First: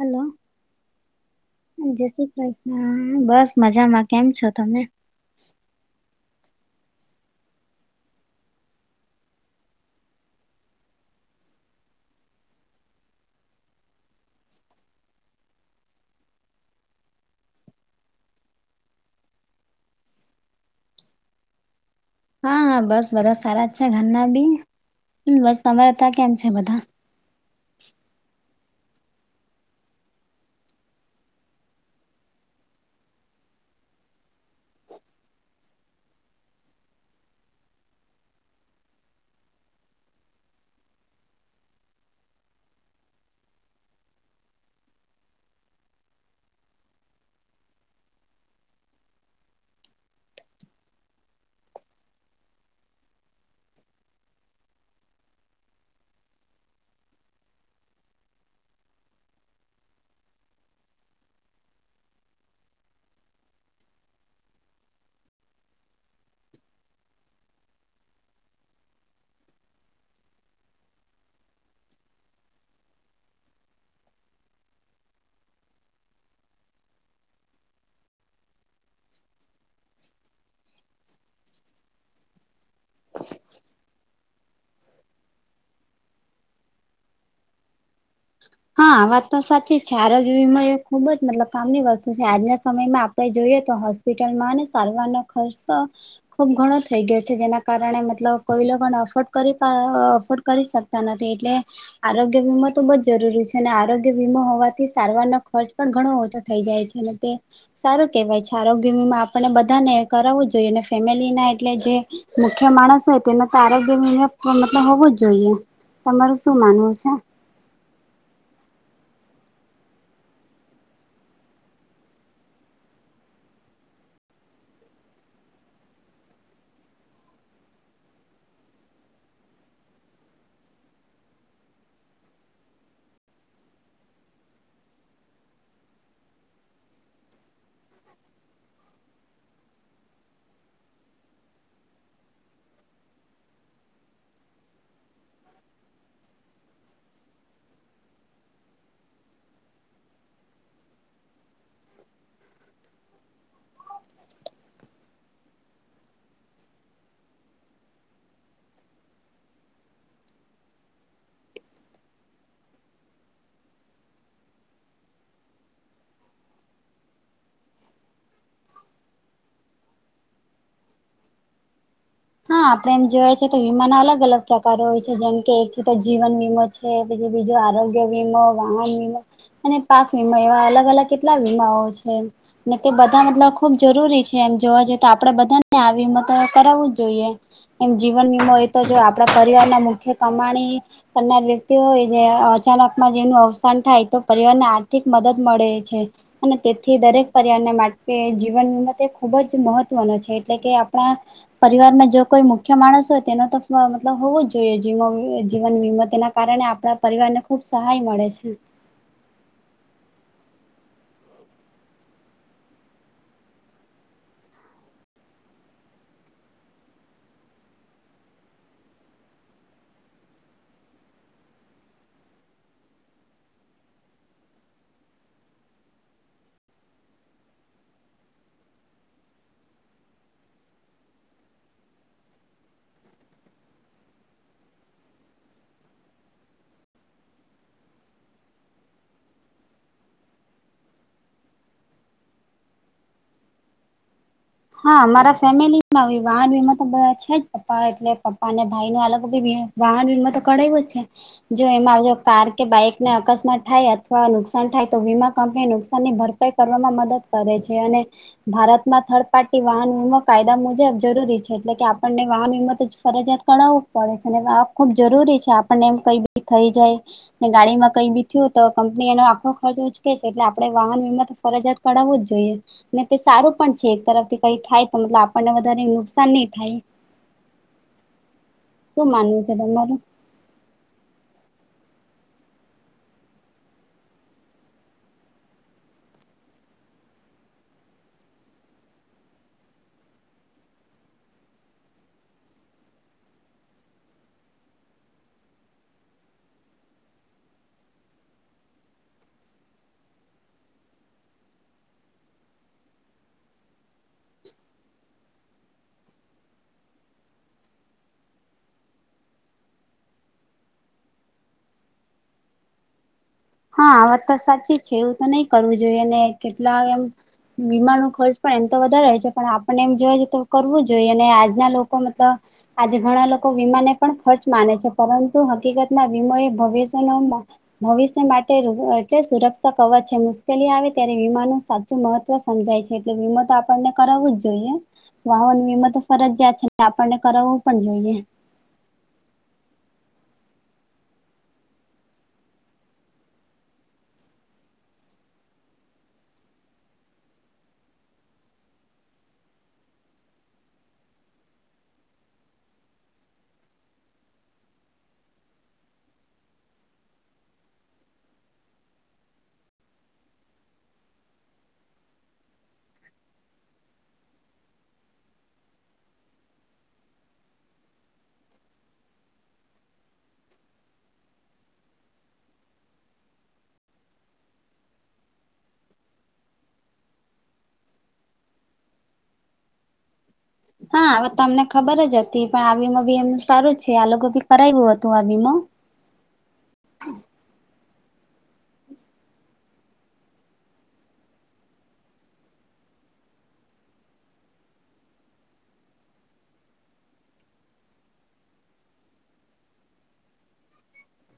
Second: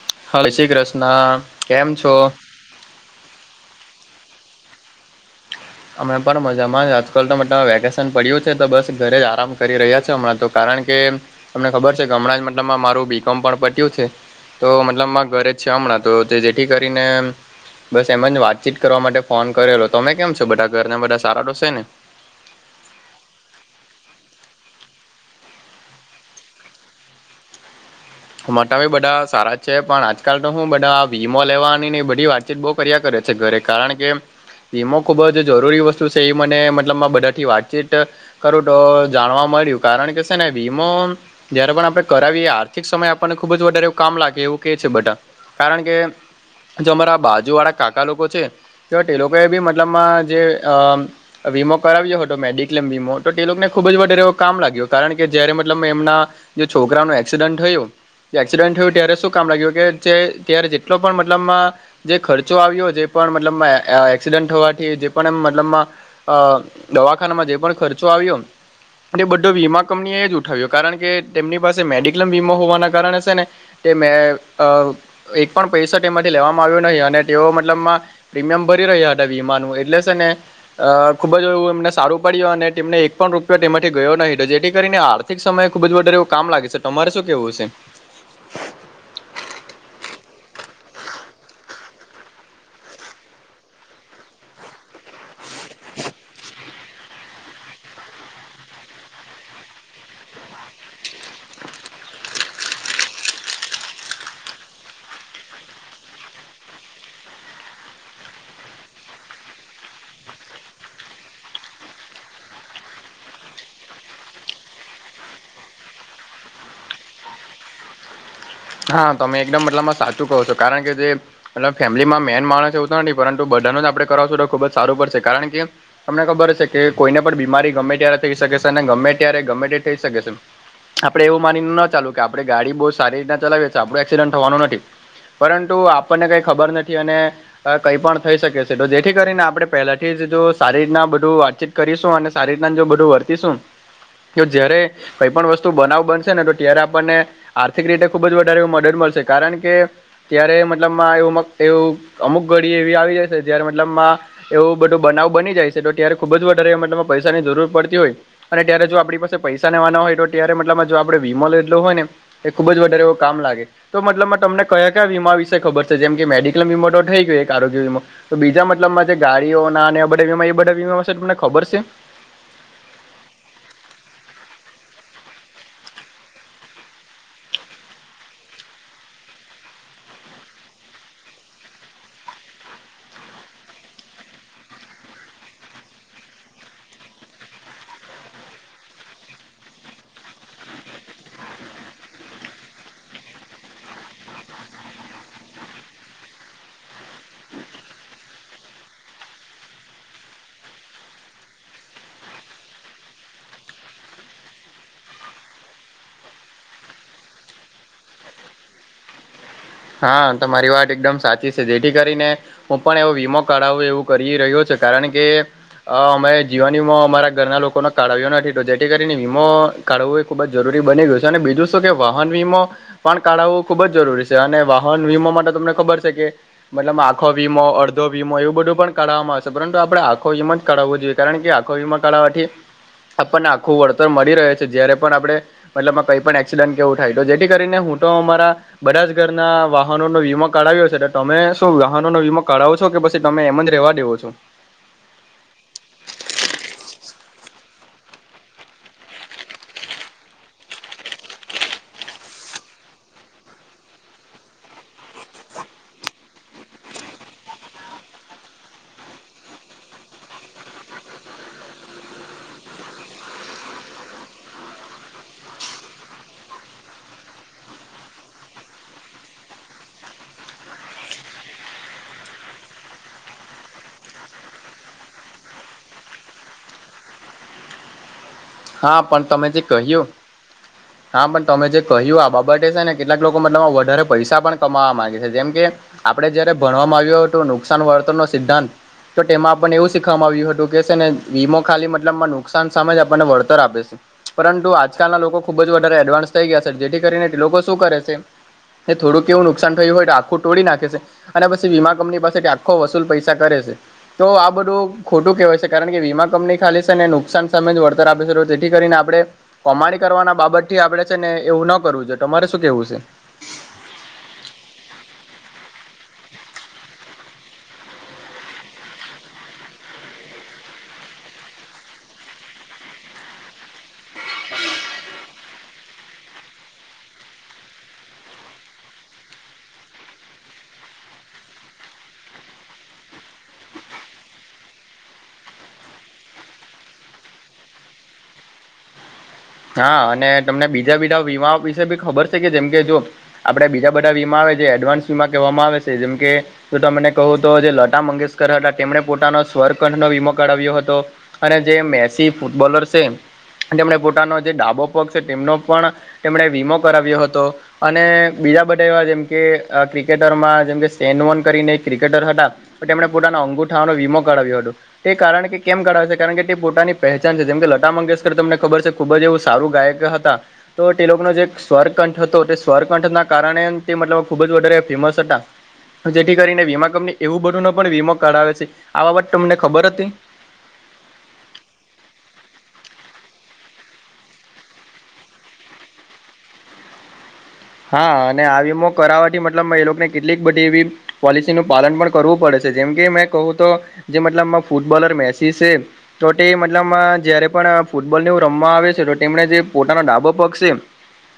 Hello hi Shri Krishna કેમ છો હમ બસ મજામાં કેમ છો તમે અમણા પણ મજામાં આજકાલ તો મત વેકેશન પડ્યું છે તો બસ ઘરે જ આરામ કરી રહ્યા છેો હમણાં તો કારણ કે તમને ખબર છે કે હમણાં જ મતલબમાં મારું બીકોમ પણ પટ્યું છે તો મતલબમાં ઘરે જ છે હમણાં તો જેથી કરીને બસ એમ જ વાતચીત કરવા માટે ફોન કરેલો તમે કેમ છો બધા ઘરના બધા સારા તોોસે ને હા હા બસ બધા સારા છે ઘરના બી બસ તમારે ત્યાં કેમ છે બધા મોટા ભ બધા સારા છે પણ આજકાલ તો હું બધા વીમો લેવાની બધી વાત બહ કર્યા કરે છે ઘરે કારણ કે ધીમો ખુબ જ જરૂરી વસ્તુ છે એ મને મતલબ બધાથી વાતચીત કરું તો જાણવા મળ્યું કારણ કે છે ને વીમો જયારે પણ આપડણે કરાવીએ આથિક સમય આપણને ખુબ જ વધારે એવું કામ લાગે એવું કે છે બેટા કારણ કે જો અમારા બાજુ વાળા કાકા લોકો છે તો તે લોકો એ બી મતલબમાં જે અ વીમો કરાવ્યો હતો મેડિક્લેમ વીમો તો તે લોકોને ખૂબ જ વર એવો કામ લાગ્યો કારણ કે જય્યારે મતલબ એમના જો છોકરા નો એક્સિડન્ટ થયો એક્સિડન્ટ થયું ત્યારે શું કામ લાગ્યું કે જે ત્યારે જેટલો પણ મતલબમાં જે ખર્ચો આવ્યો જે પણ મતલબ એક્સિડન્ટ હોવાથી જે પણ એમ મતલબમાં અ દવાખાનામાં જે પણ ખર્ચો આવ્યો અને બધો વીમા કંપનીએ જ ઉઠાવ્યો કારણ કે તેમની પાસે મેડિક એમ વીમો હોવાના કારણે છે ને તે મે એક પણ પૈસઠી માંથી લેવામાં આવ્યું નહી અને તેઓ મતલબમાં પ્રીમિયમ ભરી રહ્યા હતા વીમાનું એટલે છે ને અ ખુબ જ એવું એમને સારું પડ્યું અને તેમને એક પણ રૂપિયો તેમાંથી ગયો નહીિ તો જેથી કરીને આ આર્થિક સમયે ખુબ જ વડર એવું કામ લાગે છે તમારે શું કેવું હશે હા વાત તો સાચી જ છે આરોગ્ય વિમ એ ખુબ જ મતલબ કામની વસ્તુ છે આજના સમયમાં આપણે જોઈએ તો હોસ્પિટલમાં સારવારનો ખર્ચ ખુબ ઘણો થઈ ગયો છે જેના કારણે મતલબ કોઈ લોકોને અફોર્ડ કરી અફોર્ડ કરી શકતા નથી એટલે આરોગ્ય વીમા તો બહ જરૂરી છે આરોગ્ય વીમાો હોવાથી સારવાર ન ખર્ચ પણ ઘણો ઓછો થઈ જાય છે અને તે સારું કેવાય છે આરોગ્યમાં આપને બધાને કરાવવું જોઈએ અનેને ફેમિલી ના એટલે જે મુખ્ય માણસ હોય તેમાં તો આરોગ્ય મતલબ હોવું જ જોઈએ તમારું શું માનવું છે હા તમે એકદમ મતલબમાં સાચું કહો છો કારણ કે જે એટ ફેમિલીમાં મેન માણસ એવું તો નથી પરંતુ બધાનો જ આપણેે કરાવશું તો ખુબ જ સારું પડશે કારણ કે તમને ખબર હશે કે કોઈને પણ બીમારી ગમે ત્યારે થઈ શકે છે અને ગમે ત્યારે ગમે તે થઈ શકે છે આપડે એવું માનીને ન ચાલુ કે આપે ગાડી બહુ સારી રીતના ચલાવીએીએ આપડું એક્સિડન્ટ થવાનું નથી પરંતુ આપણને કંઈ ખબર નથી અને કઈ પણ થઈ શકે છે તો જેથી કરીને આપણે પહેલાથી જ જો સારી રીતના બધું વાતચીત કરીશું અને સારી રીતના જો બધું વર્તીશું કે જયારે કઈ પણ વસ્તુ બનાવ બનશે ને તો ત્યારે આપણને આર્થિક રીતે ખુબ જ વધારે મદદ મળશે કારણ કે ત્યારે મતલબમાં એવું એવું અમુક ઘડી એવી આવી જશે જ્યારે મતલબમાં એવું બધો બનાવ બની જાય છે તો ત્યારે ખુબ જ વધારે એમાં પૈસાની જરૂર પડતી હોય અને ત્યારે જો આપણી પાસે પૈસા ેવાના હોય તો ત્યારે મતલબમાં જો આપણે વીમો લેધલો હોય ને એ ખુબ જ તેરે કો કામ લાગે તો મતલબમાં તમને કયા કયા વીમા વિશે ખબર છે જેમ કે મેડિક્લમ વીમા તો થઈ ગયો એક આરોગ્ય વીમો તો બીજા મતલબમાં જે ગાડીઓના અને આ બધા વીમા એ બધા વીમામાં છે તમને ખબર છે હા આપડણે એમ જોયા છે તો વીમાના અલગ અલગ પ્રકારો હોય છે જેમ કે એક છે તો જીવન વીમો કે પછી બીજું આરોગ્ય વીમો વાહન વીમો અને પાક વીમા એવા અલગ અલગ કેટલા વીમાઓ છે ને તે બધા મતલબ ખુબ જરૂરી છે એમ જોવા જઈએ તો આપડે બધાને આવી મત કરાવું જ જોઈએ એમ જીવન વીમો એ તો જો આપણા પરિવાર ના મુખ્ય કમાણી કરનાર વ્યક્તિ હો અચાનકમાં જેનું અવસાન થાય તો પરિવારને આર્થિક મદદ મળે છે અને તેથી દરેક પરિવારને માટે જીવન વિમ ખૂબ જ મહત્વનો છે એટલે કે આપણા પરિવારમાં જો કોઈ મુખ્ય માણસ હોય તેનો તો મતલબ હોવું જ જોઈએ જી જીવન વીમો તેના કારણે આપણા પરિવારને ખૂબ સહાય મળે છે હા તમા મારી વાત એકદમ સાચી છે જેથી કરીને હું પણ એવો વીમો કરાવું એવું કરી રહ્યો છ કારણ કે હ અમે જીવાન વીમો અમારા ઘરના લોકોનો કાઢાવ્યો નથી તો જેથી કરીને વીમો કાઢવું એ ખુબ જરૂરી બની ગયું છે અને બીજું શું કે વાહન વીમો પણ કાઢવું ખુબ જરૂરી છે અને વાહન વીમાો માટે તમને ખબર છે કે મતલબ આખો વીમો અડધો વીમો એવું બધું પણ કરાવામાં આવશે પરંતુ આપડે આખો વીમ જ કરાવવું જોઈએ કારણ કે આખો વીમા કાળવાથી આપણને આખું વળતર મળી રહે છે જ્યારે પણ આપણે મતલબમાં કઈ પણ એક્સિડન્ટ કેવું થાય જેથી કરીને હું તો અમારા બધા જ ઘર ના વાહનોનોો વીમા કાઢાવ્યો છેટ તમે શું વાહનોનો વીમા કાઢાવો છો કે પછી તમે એમ જ રેવા દેવો છો હા મારા ફેમિલીમાં વાહનીમાં તો બધા છે જ પપ્પા એટલે પપ્પા અને ભાઈ નો અલગી વાહન વિીમાં તો કરેવું જ છે જો એમાં કાર કે બાઈક ને અકસ્માત થાય અથવા નુકસાન થાય તો વીમા કંપનીને નુકસાન ની ભર કરવામાં મદદ કરે છે અને ભારતમાં થડ પાર્ટટી વાહન વીમો કાયદા મુજબ જરૂરી છે એટલે કે આપણને વાહન વીમો તો ફરજિયાત કરણાવું પડે છેને ખુબ જરૂરી છે આપણને એમ કઈ બી થઈ જાય ગાડી માં કઈ બી થયું તો કંપની એનો આખો ખર્ચ ઉચકે છે એટલે આપડે વાહન વીમા તો ફરજ જ પડાવવું જ જોઈએ ને તે સારું પણ છે એક તરફ કઈ થાય તો મતલબ આપણને વધારે નુકસાન નહી થાય હા શું પણ માનવું તમે છે જે તમારું કહ્યું હા પણ તમે જે કહ્યું આ બાબતે છે ને કેટલાક લોકો મ તમા વધારે પૈસા પણ કમાવા માંગે છે જેમ કે આપડે જયારે ભણવામાં આવ્યું હતું નુકસાન વળતર નો સિ્ધાંત તો તેમાં આપણને એવું શીખવામાં આવ્યું હતું કે છે ને વીમો ખાલી મતલબમાં નુકસાન સામે જ આપણને વર્ત ઉત આપે છે પરંતુ આજકાલના લોકો ખુબ જ વધારે એડવાન્સ થઈ ગયા છે જેથી કરીને લોકો શું કરે છે એ થોડુંવું નુકસાન થયું હોય આખું તોોડી નાખે છે અને પછી વીમા કંપની પાસે આખો વસૂલ પૈસા કરે છે તો આ બધું ખોટું કહેવાય છે કારણ કે વીમા કંપની ખાલી છે ને નુકસાન સામે જ વળતર આપે છે જેથી કરીને આપણે કોમાડી કરવાના બાબત થી આપડે છે ને એવું ન કરવું જોઈએ તમારે શું કેવું છે. હા આ વાત તો સાચી છે એવું તો નહી કરવું જોઈએ અને કેટલા એમ. વીમા ન ખર્ચ પણ એમ તો વધારે છે પણ આપણને એમ જોય છે તો કરવું જોઈએ અને આજના લોકો મતલબ. આજે ઘણા લોકો વીમાને પણ ખર્ચ માને છે પરંતુ હકીકતના વીમો ભવિષનો. ભવિષ્ય માટે એટલે સુરક્ષા અવર છે મુશ્કેલી આવે ત્યારે વિમાનનું સાચું મહત્વ સમજાય છે એટલે વિીમો તો આપણને કરાવવો જ જોઈએ વાહન વીમા તો ફરજિયાયાત છેને આપણને કરાવવું પણ જોઈએ હા અને તમને બીજા બીજા વીમા વિશે બી ખબર છે કે જેમ કે જો આપણે બીજા બધા વીમા આવે જે એડવાન્સ વીમા કહેવામાં આવે છે જેમ કે જો તને કહું તો જે લતા મંગેશકર હતા તેમણે પોતાનો સ્વરકંઠનો વીમો કરાવ્યો હતો અને જે મેસી ફૂટબોલર છે તેમને પોતાનો જે ડાબો પગ છે તેમનો પણ. એમણે વીમો કરાવ્યો હતો. અને બીજા બધા એવા જેમ કે ક્રિકેટરમાં જેમકે સેન વન કરીને ક્રિકેટર હતા. પણ તેમણે પોતાના અંગુઠાઓનો વીમો કરાવ્યો હતો. તે કારણ કે કેમ ગાવે છે કારણ કે તે પોતાની પહેચાન છે જેમ કે લતા મંગેશકર તમને ખબર છે ખુબ જ એવું. સારું ગાયક હતા. તો તે લોકોનો જે સ્વરકંઠ હતો તે સ્વરકંઠના કારણે તે મતલબ ખુબ જ વધારે ફેમસ હતા. જેથી કરીને વીમા કંપની એવું બધું ન પણ વીમો કઢાવે છે આ બાબત તમને ખબર હતી. હા હવે તમને ખબર જ હતી પણ આ વીમો બી એમનું સારું જ છે આ લોકો બી કરાવ્યું હતું આ વીમો. હા અને આમો કરાવવાથી મતલબ એ લોકોને કેટલીક બધી એવી. પોલિસી નનું પાલન પણ કરવું પડે છે જેમ કે મેં કહું તો જે મતલબ ફૂટબોલર મેસી છે. તો તે મતલબ જયારે પણ ફૂટબોલને રમવા આવે છે તો તેમને જે પોતાનો ડાબો પગ છે.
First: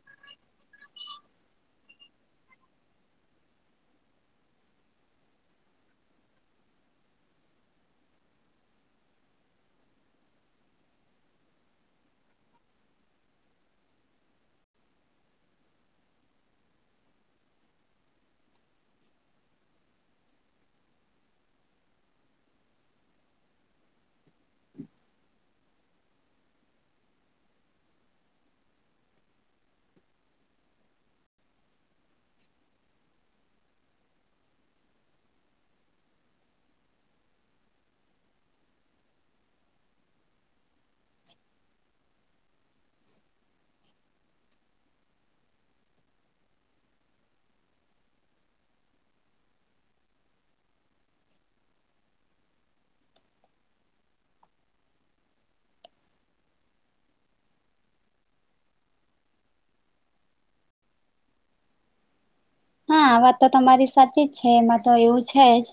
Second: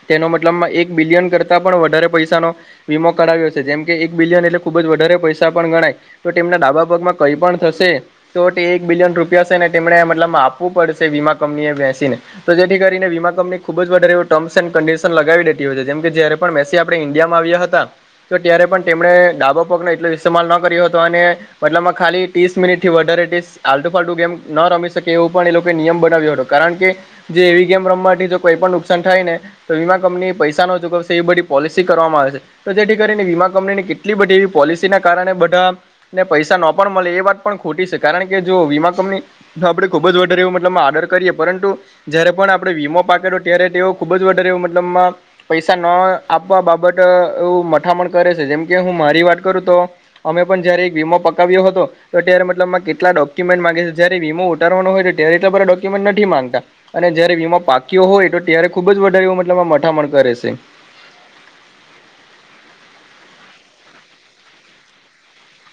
તેનો મતલબમાં એક બિલિયન કરતા પણ વધારે પૈસાનો. વીમો કરાવ્યો છે જેમકે એક બિલિયન એટલે ખુબ જ વધારે પૈસા પણ ગણાય. તો તેમમના ડાબા પગમાં કઈ પણ થશે. તો એક બિલિયન રૂપિયા છે ને તેમને મતલબ આપવું પડશે વીમા કંપની એ બેસીને. તો જેથી કરીને વીમા કંપની ખુબ વધારે એું ટર્મ્સ એન્ કડિશન લગાવીે છે. જેમ કે જયારે પણ મેસી આપણે ઇન્ડિયામાં આવ્યા હતા. તો ત્યારે પણ તેમણે ડાબો પગનો એટલો ઇસ્તેમાલ ન કર્યો હતો અને. મતલબમાં ખાલી ત્રીસ મિનિટ થી વધારે આલટુ ફતુ ગેમ ન રમી શકે એવું પણ એ લોકો નિયમ બનાવ્યો હતો. કારણ કે જે એવી ગેમ રમવા કોઈ પણ નુકસાન થાય ને તો વીમા કંપની પૈસા. ચકવશે એ બધી પોલિસી કરવામાં આવે છે. તો જેથી કરીને વીમા કંપનીની કેટલી બધી એવી પોલિસી ના કારણે બધા. ને પૈસા ન પણ મળે એ વાત પણ ખોટી છે કારણ કે જો વીમા કંપની. તો આપડે ખુબ જ વધારે એવું મતલબ આર્ડર કરીએ પરંતુ. જયારે પણ આપડે વીમો પાકેડ્યો ત્યારે તે ખુબ જ વધારે મતલબમાં. પૈસા ન આપવા બાબત એવું મથામણ કરે છે જેમકે હું મારી વાત કરું તો. અમે પણ જયારે એક વીમા પકાવ્યો હતો. તો અત્યારે મતલબમાં કેટલા ડોક્યુમેન્ટ ગે છે જય વીમો ઉતારવાનો હોય તો ત્યારે એટલા બ ડો્યુમેન્ટ નથી માંગતા. અને જયારે વીમા પાકીઓ હોય તો ત્યારે ખુબ જ વધારે મતલબ મઠામણ કરે છે. હા વાત તો તમારી સાચી જ છે એમાં તો એવું છે જ.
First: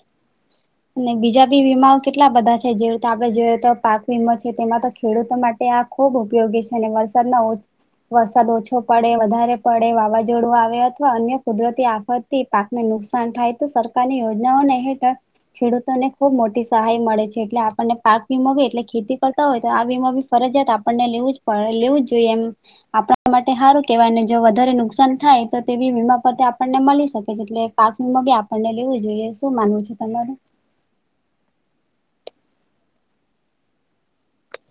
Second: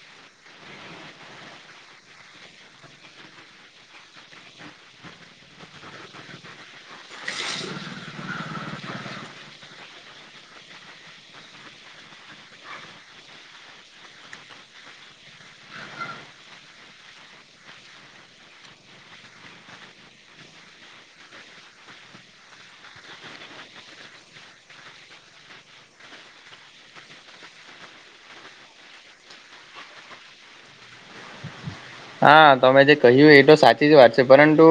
અને બીજા બી વીમાઓ કેટલા બધા છે જે રીતે આપણે જોઈએ તો પાક વીમો છે તેમાં તો ખેડૂતો માટે આ. ખૂબ ઉપયોગી છે અને વરસાદના. વરસાદ ઓછો પડે વધારે પડે વાવાઝોડું આવે અથવા અન્ય. કુદરતી આફતથી પાકને નુકસાન થાય તો સરકારની યોજનાઓને હેઠળ. ખેડૂતોને ખુબ મોટી સહાય મળે છે એટલે આપણને પાક વીમાો બી એટલે ખેતી કરતા હોય તો આ વીમા બી ફરજિયાત. આપણને લેવું જ પડે લેવું જ જોઈએ એમ. આપણા માટે સારું કેવાયને જો વધારે નુકસાન થાય તો તેવી વીમા. ઉપથી આપણને મળી શકે છે એટલે પાકંગમાં બી આપણને લેવું જોઈએ શું માનવું છે તમાર. હા તમે જે કહ્યું એ તો સાચી જ વાત છે પરંતુ.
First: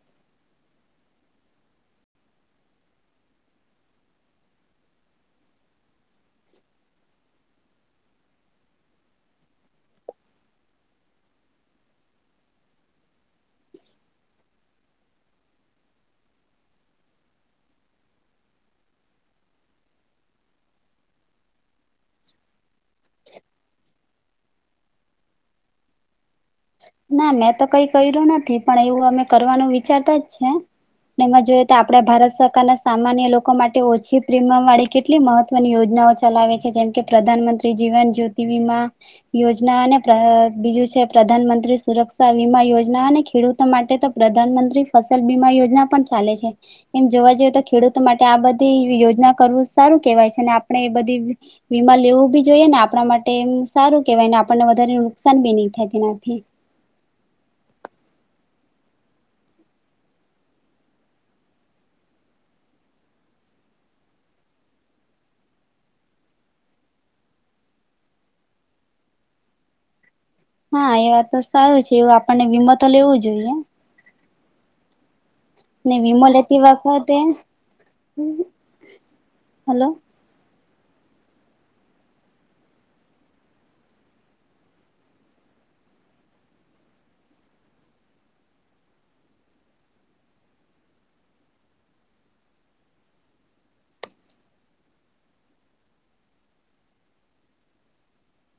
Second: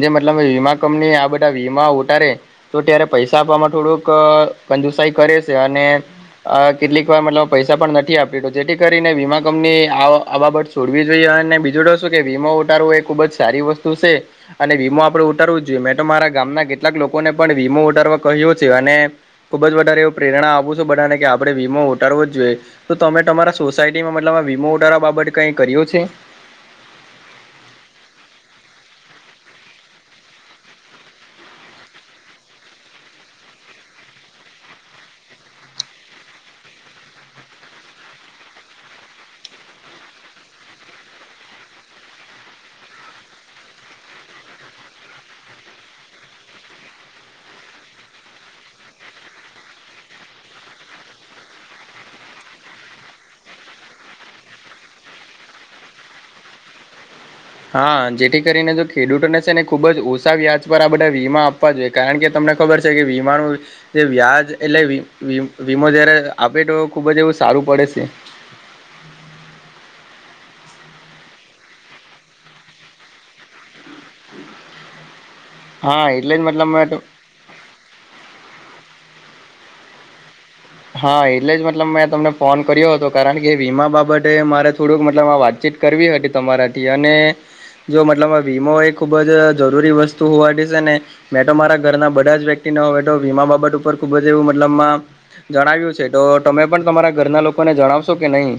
જે મતલબ વીમા કંપની આ બધા વીમા ઉતારે. તો ત્યારે પૈસા આપવામાં થોડુંક કંજુસાઈ કરે છે અને. કેટલીક વાર મતલબ પૈસા પણ નથી આપી તો જેથી કરીને વીમા કંપનીએ આ આ બાબત છોડવી જોઈએ અને. બીજું તો શું કે વીમો ઉટારો એ ખુબ જ સારી વસ્તુ છે. અને વીમો આપડે ઉતારવું જ જોઈએ મેં તો મારા ગામના કેટલાક લોકોને પણ વીમો ઉતારવા કહ્યો છે અને. ખૂબ જ વધારે એવું પ્રેરણા આપું છું બધાને કે આપણે વીમો ઉાારવો જ જોઈએ. તો તમે તમારા સોસાયટીમાં મતલબ આ વીમો ઉારવા બાબત કઈ કર્યો છે ના મેં તો કઈ કર્યું નથી પણ એવું અમે કરવાનું વિચારતા જ છે એમાં જોઈએ તો આપડા ભારત સરકાર ના સામાન્ય લોકો માટે ઓછી પ્રીમિયમ વાળી કેટલી મહત્વની યોજનાઓ ચલાવે છે જેમ કે પ્રધાનમંત્રી જીવન જ્યોતિ વિીમા યોજના અને બીજું છે પ્રધાનમંત્રી સુરક્ષા વીમા યોજના અને ખેડૂતો માટે તો પ્રધાનમંત્રી ફસલ બીમા યોજના પણ ચાલે છે એમ જોવા જઈએ તો ખેડૂતો માટે આ બધી યોજના કરવું સારું કેહેવાય છે અને આપણે એ બધી વીમા લેવું બી જોઈએ ને આપણા માટે એમ સારું કેવાય ને આપણને વધારે નુકસાન બી નહી થાય તેનાથી હા જેથી કરીને જો ખેડૂતોને છે ને ખુબ જ ઓછા વ્યાજ પર આ બધા વીમા આપવા જોઈએ કારણ કે તમને ખબર છે કે વીમાનું જે વ્યાજ એટલે વીમો જયારે આપે તો ખુબ જ એવું સારું પડે છે હા એ વાત તો સારું છે એવું આપણને વીમો તો લેવું જોઈએ ને હા વિમો એટલે જ લેતી મતલબ મેં તો વખતે હલો હા એટલે જ મતલબ મેં તમને ફોન કર્યો હતો કારણ કે વીમા બાબતે મારે થોડુંક મતલબ આ વાતચીત કરવી હતી તમારાથી અને જો મતલબ વીમો એ ખૂબ જ જરૂરી વસ્તુ હોવાથીશે ને મેં તો મારા ઘરના બધા જ વ્યક્તિને હવે તો વીમા બાબત ઉપર ખુબ જ એવું મતલબમાં જણાવ્યું છે તો તમે પણ તમારા ઘરના લોકોને જણાવશો કે નહીં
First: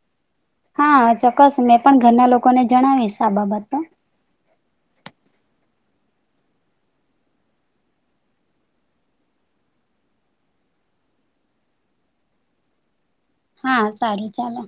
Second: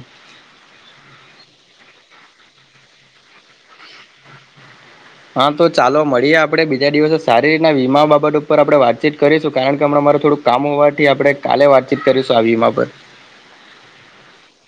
હા ચોક્કસ મેં પણ ઘરના લોકોને જણાવીશ આ બાબત તો હા તો ચાલો મળીએ આપણે બીજા દિવસે સારી રીતના વીમા બાબત ઉપર આપણે વાતચીત કરીશું કારણ કે હણાં મારું થોડુંક કામ હોવાથી આપડણે કાલે વાતચીત કરીશું આ વીમા પર હા સારું ચાલે